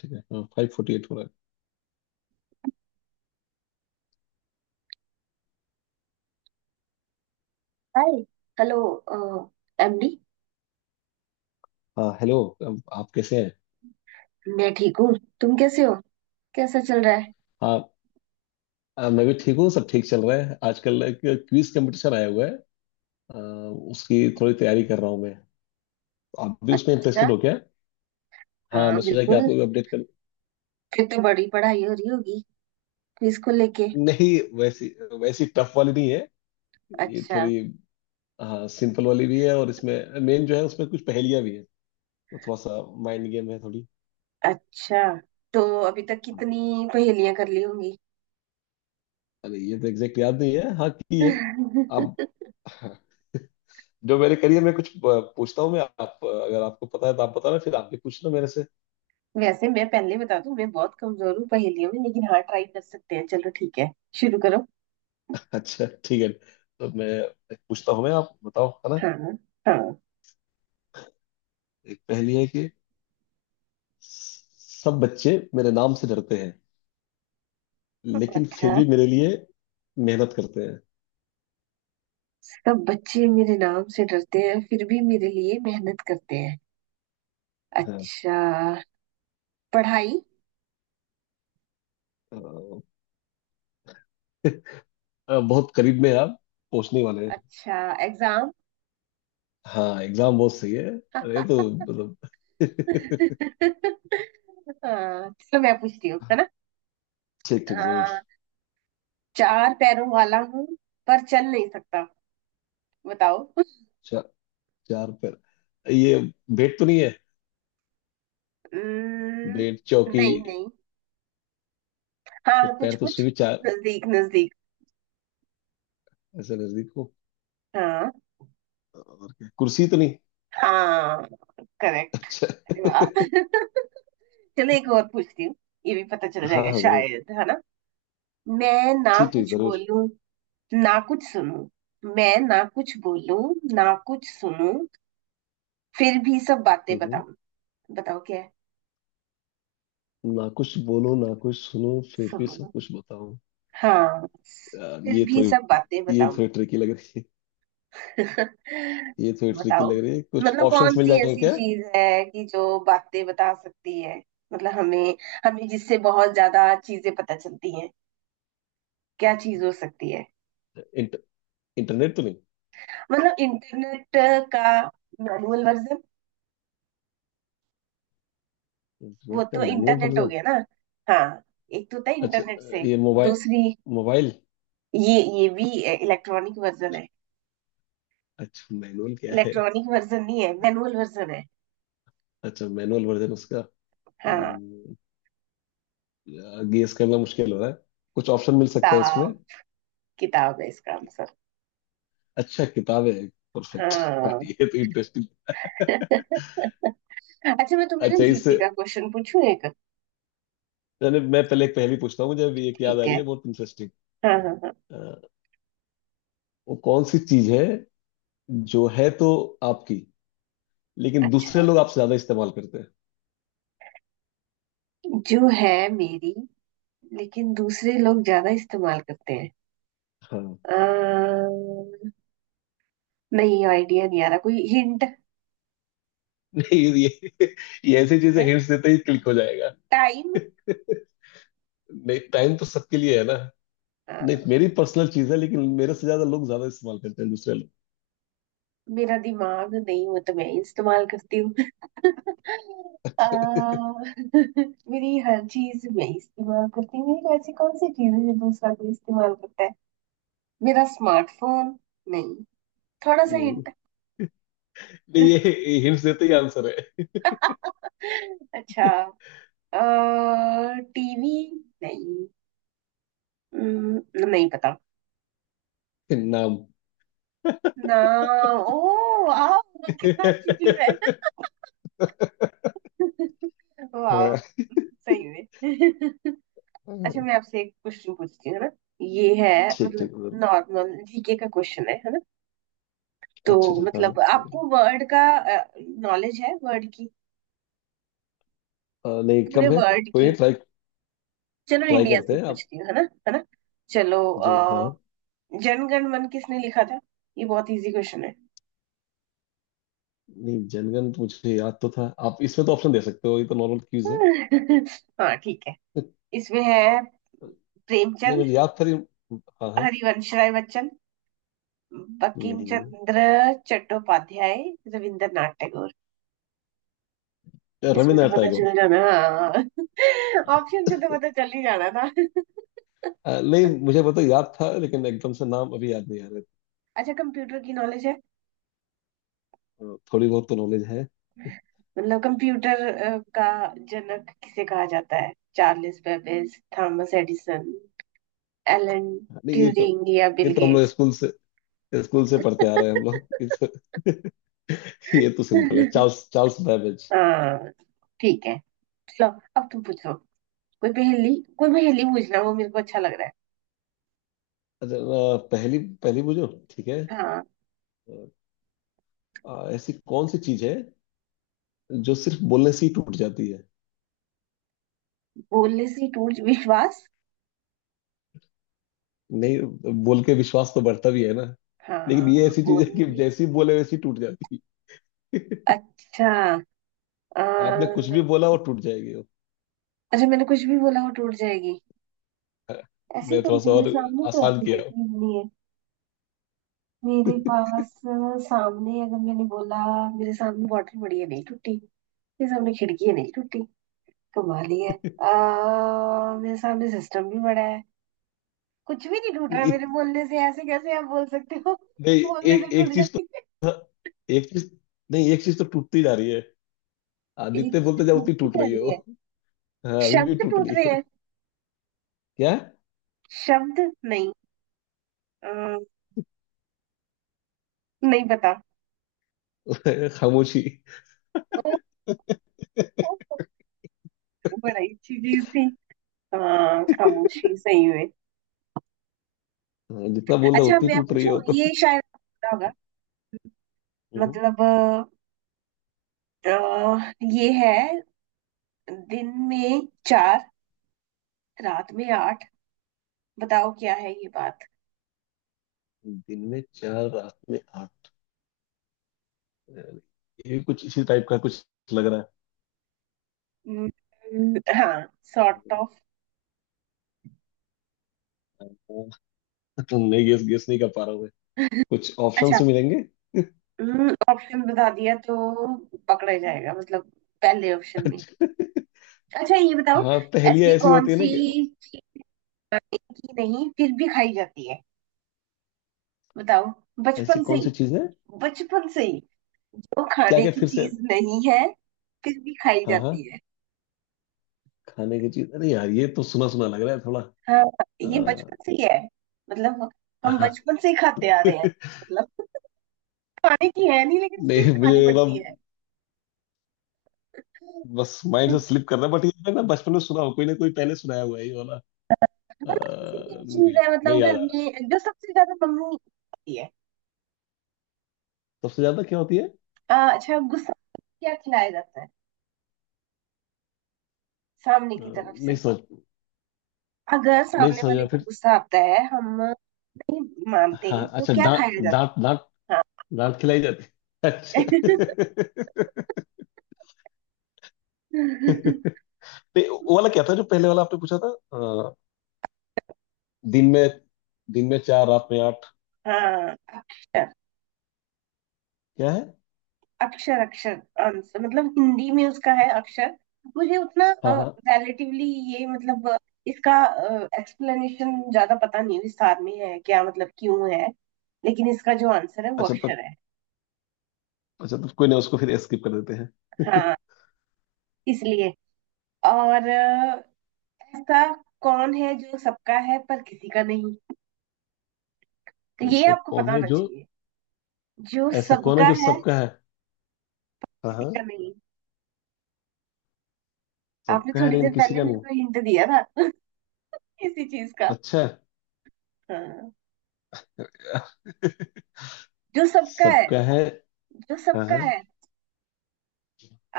ठीक है, हाँ 5:40 हो रहा है। हाय। हेलो। एमडी, हाँ, हेलो है। अब आप कैसे हैं? मैं ठीक हूँ। तुम कैसे हो? कैसा चल रहा है? हाँ, मैं भी ठीक हूँ। सब ठीक चल रहा है। आजकल एक क्विज कंपटीशन आया हुआ है। आ, उसकी थोड़ी तैयारी कर रहा हूँ मैं। आप भी उसमें अच्छा। इंटरेस्टेड हो क्या? हाँ, हाँ, मैं सोचा कि बिल्कुल। आपको भी अपडेट कर। फिर तो बड़ी पढ़ाई हो रही होगी क्विज को लेके। नहीं, वैसी वैसी टफ वाली नहीं है। ये अच्छा। थोड़ी, हाँ सिंपल वाली भी है, और इसमें मेन जो है उसमें कुछ पहेलियाँ भी है। तो थोड़ा सा माइंड गेम है थोड़ी। अच्छा तो अभी तक कितनी पहेलियां कर ली होंगी? अरे, ये तो एग्जैक्ट याद नहीं है, हाँ की है। आप, जो मेरे करियर में कुछ पूछता हूँ मैं, आप अगर आपको पता है तो आप बताना, फिर आप भी पूछना मेरे से। वैसे मैं पहले बता दूं, मैं बहुत कमजोर हूँ पहेलियों में, लेकिन हाँ ट्राई कर सकते हैं। चलो, ठीक है, शुरू करो। अच्छा ठीक है, तो मैं एक पूछता हूँ, मैं आप बताओ, है ना। हाँ, हाँ। एक पहेली है कि सब बच्चे मेरे नाम से डरते हैं, लेकिन फिर अच्छा। भी मेरे लिए मेहनत करते हैं। सब बच्चे मेरे नाम से डरते हैं फिर भी मेरे लिए मेहनत करते हैं। हाँ। अच्छा। पढ़ाई। अ, बहुत करीब में आप पहुंचने वाले हैं। अच्छा। एग्जाम। हाँ, एग्जाम बहुत सही है। अरे तो मतलब हाँ, चलो मैं पूछती हूँ, है ना। ठीक ठीक, जरूर। हाँ, चार पैरों वाला हूँ पर चल नहीं सकता। बताओ। चा, चार पैर, ये बेट तो नहीं है? हम्म, बेट चौकी, नहीं नहीं। हाँ, कुछ पैर तो कुछ। उसमें भी चार। नजदीक नजदीक। ऐसा नजदीक हो? हाँ। और क्या, कुर्सी तो नहीं? हाँ, करेक्ट। अच्छा। वाह। चलो, एक और पूछती हूँ। ये भी पता चल हाँ जाएगा हाँ, जरूर। शायद, है ना। मैं ना ठीक ठीक, कुछ जरूर। बोलूं ना कुछ सुनूं, मैं ना कुछ बोलूं ना कुछ सुनूं, फिर भी सब बातें हम्म, बताऊं। बताओ क्या है। ना कुछ बोलो ना कुछ सुनो, फिर भी सब सुनो। कुछ बताओ। हाँ, यार, फिर भी सब बातें ये बताओ। थोड़ी ट्रिकी लग रही है। ये थोड़ी ट्रिकी बताओ। लग रही है, कुछ मतलब ऑप्शंस कौन मिल सी जाएंगे ऐसी क्या? चीज है कि जो बातें बता सकती है? मतलब हमें हमें जिससे बहुत ज्यादा चीजें पता चलती हैं। क्या चीज हो सकती है? इंट, इंटरनेट तो नहीं? मतलब इंटरनेट का मैनुअल वर्जन। वो इंटरनेट का तो मैनुअल इंटरनेट हो वर्जन? गया ना। हाँ, एक तो था अच्छा, इंटरनेट से, ये मोबाइल। दूसरी मोबाइल। ये भी इलेक्ट्रॉनिक वर्जन है। अच्छा मैनुअल क्या है? इलेक्ट्रॉनिक वर्जन नहीं है, मैनुअल वर्जन है। अच्छा, मैनुअल वर्जन उसका। हाँ, गेस करना मुश्किल हो रहा है, कुछ ऑप्शन मिल सकता है इसमें? किताब, किताब है इसका आंसर। अच्छा, किताब है। परफेक्ट। हाँ। ये तो इंटरेस्टिंग। अच्छा, मैं तुम्हें ना अच्छा, जीके इससे, का क्वेश्चन पूछूं एक। मैं पहले एक पहेली पूछता हूँ, मुझे अभी एक याद आ ठीक रही है। है बहुत इंटरेस्टिंग। हाँ, हाँ, हाँ। वो कौन सी चीज है जो है तो आपकी, लेकिन दूसरे अच्छा, लोग आपसे ज्यादा इस्तेमाल करते हैं? जो है मेरी लेकिन दूसरे लोग ज्यादा इस्तेमाल करते हैं। हाँ। अ, नहीं, आइडिया नहीं आ रहा। कोई हिंट नहीं, ये, ये ऐसी चीजें है? हिंट्स देते ही क्लिक हो जाएगा। टाइम। नहीं, टाइम तो सबके लिए है ना। नहीं, मेरी पर्सनल चीज है लेकिन मेरे से ज्यादा लोग ज्यादा इस्तेमाल करते हैं, दूसरे लोग। मेरा दिमाग नहीं, वो तो मैं ही इस्तेमाल करती हूँ। अ, मेरी हर चीज मैं ही इस्तेमाल करती हूँ। मेरी ऐसी कौन सी चीज है जो दूसरा कोई इस्तेमाल करता है? मेरा स्मार्टफोन? नहीं, थोड़ा सा नहीं हिंट। नहीं, ये हिंट्स देते ही आंसर है। अच्छा, टीवी? नहीं। नहीं पता। नाम। ना। ओ, वाह, कितना अच्छी चीज है। वाह, हाँ। सही में। अच्छा, मैं आपसे एक क्वेश्चन पूछती हूँ, है ना। ये है, ठीक मतलब ठीक। नॉर्मल जीके का क्वेश्चन है ना। तो अच्छा अच्छा, हाँ मतलब ठीक है। आपको वर्ड का नॉलेज है? वर्ड की, नहीं, पूरे कम है। वर्ड कोई नहीं, की। ट्राई, चलो ट्राई इंडिया करते से हैं आप। पूछती हूँ, है ना, है ना। चलो, हाँ, जनगण मन किसने लिखा था? ये बहुत इजी क्वेश्चन है। नहीं जनगण तो मुझे याद तो था। आप इसमें तो ऑप्शन दे सकते हो, ये तो नॉर्मल क्यूज है। हाँ, ठीक है, इसमें है नहीं प्रेमचंद, मुझे याद था हाँ हाँ। हरिवंश राय बच्चन, बंकिम नहीं, चंद्र चट्टोपाध्याय, रविंद्रनाथ टैगोर। इसमें तो रविन्द्रनाथ पता चल टैगोर। जाना, ऑप्शन से तो पता चल ही जाना था। नहीं मुझे पता, याद था, लेकिन एकदम से नाम अभी याद नहीं आ अच्छा, कंप्यूटर की नॉलेज है? रहा। थोड़ी बहुत तो नॉलेज है। मतलब कंप्यूटर का जनक किसे कहा जाता है? Charles Babbage, Thomas Edison, Alan नहीं, ये तो, ट्यूरिंग या ये बिल तो हम लोग गेट्स। स्कूल से पढ़ते आ रहे हैं हम लोग, ये तो ये तो सिंपल है, चार्ल्स चार्ल्स बैबेज। हाँ, ठीक है। चलो, अब तुम पूछो। कोई पहेली पूछना, वो मेरे को अच्छा लग रहा अच्छा। पहली पहली बुझो, ठीक है। है। हाँ, ऐसी कौन सी चीज है जो सिर्फ बोलने से ही टूट जाती है? बोलने से टूट? विश्वास? नहीं, बोल के विश्वास तो बढ़ता भी है ना। लेकिन ये हाँ, ऐसी चीज है कि बोलने जैसे ही से, बोले वैसे ही टूट जाती है। अच्छा। आ, आपने कुछ भी बोला, वो टूट जाएगी वो। अच्छा, मैंने कुछ भी बोला वो टूट जाएगी। ऐसी मैं कौन थोड़ा सी, सा मेरे और सामने तो आसान ऐसी कोई किया हूं। चीज नहीं है। मेरे पास सामने अगर मैंने बोला, मेरे सामने बॉटल पड़ी है, नहीं टूटी। मेरे सामने खिड़की है, नहीं टूटी। कमाल ही है। मेरे सामने सिस्टम भी बड़ा है, कुछ भी नहीं टूट रहा है नहीं, मेरे बोलने से। ऐसे कैसे आप बोल सकते हो कि नहीं, बोलने से एक टूट एक चीज तो जाती है? एक चीज, नहीं एक चीज तो टूटती जा रही है। आप एक जितने चीज बोलते जाओ, उतनी टूटती टूट जा रही है रही वो। है? हाँ, अभी भी शब्द टूट टूट रही रहे है। हैं? क्या? शब्द? नहीं। अ, नहीं पता। खामोशी। ओ, ओ, बड़ा ही अच्छी चीज थी। हाँ, खामोशी सही में। हाँ, जितना बोल रहे हो अच्छा, उतनी मैं टूट रही है पूछूं, वो तो। ये शायद आपको पता होगा। हम्म, मतलब ये है: दिन में चार, रात में आठ। बताओ क्या है ये बात। दिन में चार रात में आठ, ये कुछ इसी टाइप का कुछ लग रहा हाँ, सॉर्ट है। ऑफ। नहीं, गेस, गेस नहीं कर पा रहा मैं, कुछ अच्छा, ऑप्शंस मिलेंगे? ऑप्शन बता दिया तो पकड़ा ही जाएगा, मतलब पहले ऑप्शन में। अच्छा, अच्छा, ये बताओ, हाँ पहेलियाँ ऐसी ऐसी कौन होती है ना सी कि की नहीं फिर भी खाई जाती है? बताओ। ऐसी बचपन से कौन ही, सी चीज है। बचपन से ही वो क्या खाने क्या, की फिर से? चीज नहीं है फिर भी खाई हाँ हाँ, जाती है। खाने की चीज। अरे यार, ये तो सुना सुना लग रहा है थोड़ा। हाँ, ये अ, बचपन से ही है, मतलब हम हाँ। बचपन से ही खाते आ रहे हैं। मतलब खाने की है नहीं, लेकिन स्टिल नहीं मुझे खानी ना, पड़ती है। बस माइंड से स्लिप कर रहा है, बट ये मैंने ना बचपन में सुना हो, कोई ना कोई पहले सुनाया हुआ है ये वाला। ऐसी क्या चीज नहीं, है, नहीं मतलब घर याद आ रहा। में जो सबसे ज्यादा मम्मी खाती है? सबसे ज्यादा क्या होती है? अच्छा, गुस्सा, क्या खिलाया जाता है सामने की तरफ नहीं से? समझ, अगर नहीं सामने समझ वाले रहा को फिर। गुस्सा आता है, हम नहीं मानते हाँ, तो अच्छा, क्या खाया डांट डांट जाता डांट। है? हाँ। डांट खिलाई जाती है। अच्छा। नहीं, वो वाला क्या था जो पहले वाला आपने पूछा था? अ, दिन में दिन में चार, रात में आठ। हाँ, अक्षर, क्या है? अक्षर, अक्षर आंसर, मतलब हिंदी में उसका है अक्षर। मुझे उतना हाँ हाँ। रिलेटिवली, ये मतलब इसका एक्सप्लेनेशन ज्यादा पता नहीं विस्तार में है, क्या मतलब क्यों है, लेकिन इसका जो आंसर है वो अच्छा तो, अक्षर है। अच्छा तो कोई नहीं, उसको फिर स्किप कर देते हैं। हाँ, इसलिए। और ऐसा कौन है जो सबका है पर किसी का नहीं, तो ये ऐसा आपको कौन पता है होना जो, चाहिए। जो ऐसा कौन है सबका जो है, सबका है। हाँ किसी हाँ। का नहीं। आपने सबका है थोड़ी लेकिन देर किसी पहले का मेरे नहीं। को हिंट दिया था इसी चीज का। अच्छा। हाँ। जो सबका है, सबका है। जो हाँ सबका हाँ, है।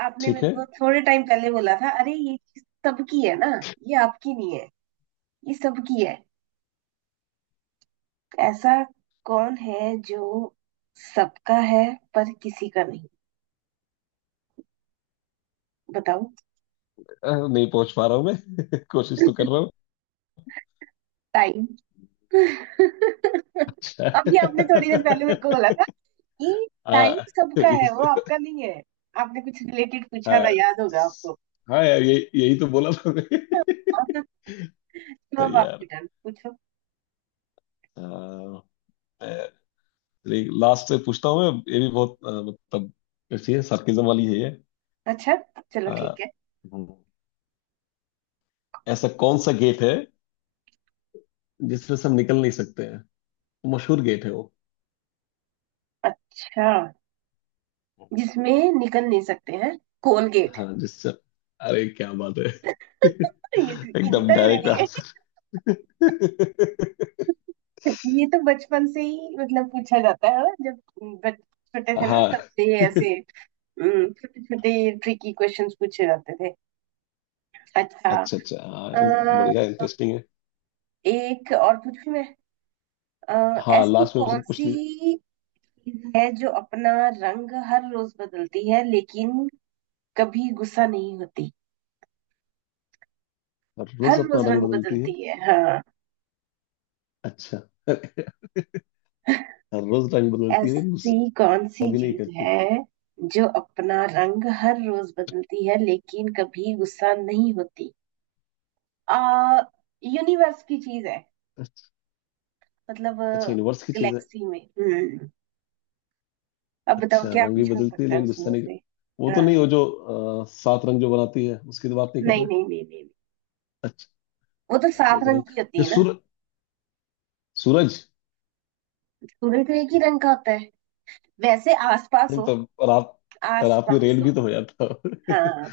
आपने ठीक मेरे है। को थोड़े टाइम पहले बोला था अरे ये चीज सबकी है ना, ये आपकी नहीं है, ये सबकी है। ऐसा कौन है जो सबका है पर किसी का नहीं? बताओ। नहीं पहुंच पा रहा हूँ मैं। कोशिश तो कर रहा हूँ। टाइम। अच्छा। अभी आपने थोड़ी देर पहले मेरे को बोला था कि टाइम हाँ। सबका है, इस- वो आपका नहीं है। आपने कुछ रिलेटेड पूछा हाँ। था, याद होगा स- हाँ यार, ये यही तो बोला था मैं। आपको। तो अब सही आपकी यार। टर्न, पूछो। हाँ, मैं- एक लास्ट से पूछता हूँ मैं, ये भी बहुत मतलब अच्छी है, sarcasm वाली है ये। अच्छा, चलो, अ, ठीक है। हम्म, ऐसा कौन सा गेट है जिसमें से हम निकल नहीं सकते हैं? मशहूर गेट है वो। अच्छा, जिसमें निकल नहीं सकते हैं? कोलगेट। हाँ, जिससे, अरे क्या बात है। ये tricky नहीं एकदम था मेरे डायरेक्ट लिए। आंसर। ये तो बचपन से ही मतलब पूछा जाता है ना? जब बच छोटे थे ना, हाँ, तब से ये ऐसे छोटे छोटे ट्रिकी क्वेश्चंस पूछे जाते थे। अच्छा। अच्छा अच्छा, हाँ बढ़िया, अ, इंटरेस्टिंग है। एक और पूछूं मैं। हाँ ऐसी लास्ट में कौन उसने पूछ सी लिया। चीज है जो अपना रंग हर रोज बदलती है लेकिन कभी गुस्सा नहीं होती? हर हर रोज अपना रोज रंग रंग बदलती है? बदलती है, हाँ। अच्छा। हर रोज रंग बदलती है, ऐसी गुस्सा कौन सी भी नहीं चीज करती। है जो अपना रंग हर रोज बदलती है लेकिन कभी गुस्सा नहीं होती? आ यूनिवर्स की चीज है, अच्छा। मतलब अच्छा यूनिवर्स की चीज है। गैलेक्सी में। अब बताओ अच्छा, क्या रंग भी कुछ हो बदलती है सकता है लेकिन गुस्सा उसमें नहीं। से। वो तो नहीं, हाँ। वो जो सात रंग जो बनाती है उसकी तो बात नहीं कर नहीं रहे? नहीं नहीं नहीं, अच्छा। वो तो सात रोज रंग रंग, की होती जो है ना। सूरज। सूर्य तो एक ही रंग का होता है वैसे। आसपास नहीं हो, तो, रात, रात में आसपास रेल भी तो हो। हो जाता है। हाँ,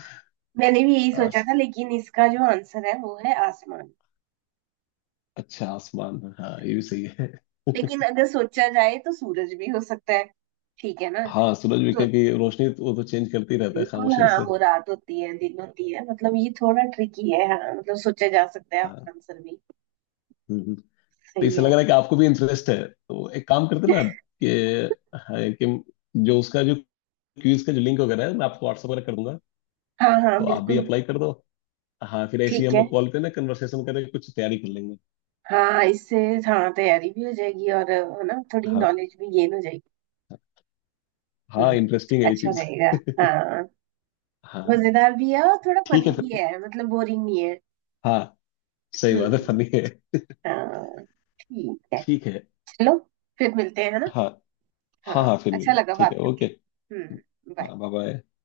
मैंने भी यही सोचा आस, था, लेकिन इसका जो आंसर है वो है आसमान। अच्छा, आसमान हाँ, ये भी सही है। लेकिन अगर सोचा जाए तो सूरज भी हो सकता है, ठीक है ना हाँ, सूरज भी तो। क्या कि रोशनी तो- वो तो चेंज करती रहता है बिल्कुल, खामोशी हाँ, से। वो रात होती है दिन होती है, मतलब ये थोड़ा ट्रिकी है, हाँ मतलब सोचा जा सकता है हाँ। आपका आंसर भी हम्म, हम्म। तो सही इससे लग है। रहा है कि आपको भी इंटरेस्ट है, तो एक काम करते ना, कि हाँ, कि जो उसका जो क्यूज का जो लिंक वगैरह है, मैं आपको व्हाट्सएप वगैरह कर दूंगा। हाँ, हाँ, तो आप भी बिल्कुल। अप्लाई कर दो। हाँ, फिर ऐसे ही ठीक हम है। लोग कॉल पे ना कन्वर्सेशन करके कुछ तैयारी कर लेंगे। हाँ, इससे, हाँ, तैयारी भी हो जाएगी और है ना थोड़ी हाँ, नॉलेज भी गेन हो जाएगी। हाँ हम्म इंटरेस्टिंग है ये अच्छा चीज। रहेगा। हाँ, हाँ मजेदार भी है और थोड़ा ठीक है फनी फिर। भी है, मतलब बोरिंग नहीं है। हाँ, सही बात है, हम्म। फनी है। हाँ, ठीक है। ठीक है। चलो, फिर मिलते हैं, है ना। हाँ। हाँ हाँ, हाँ, फिर अच्छा मिलते हैं। लगा ठीक है, बात करके। ओके। हम्म, हाँ, बाय। Bye bye.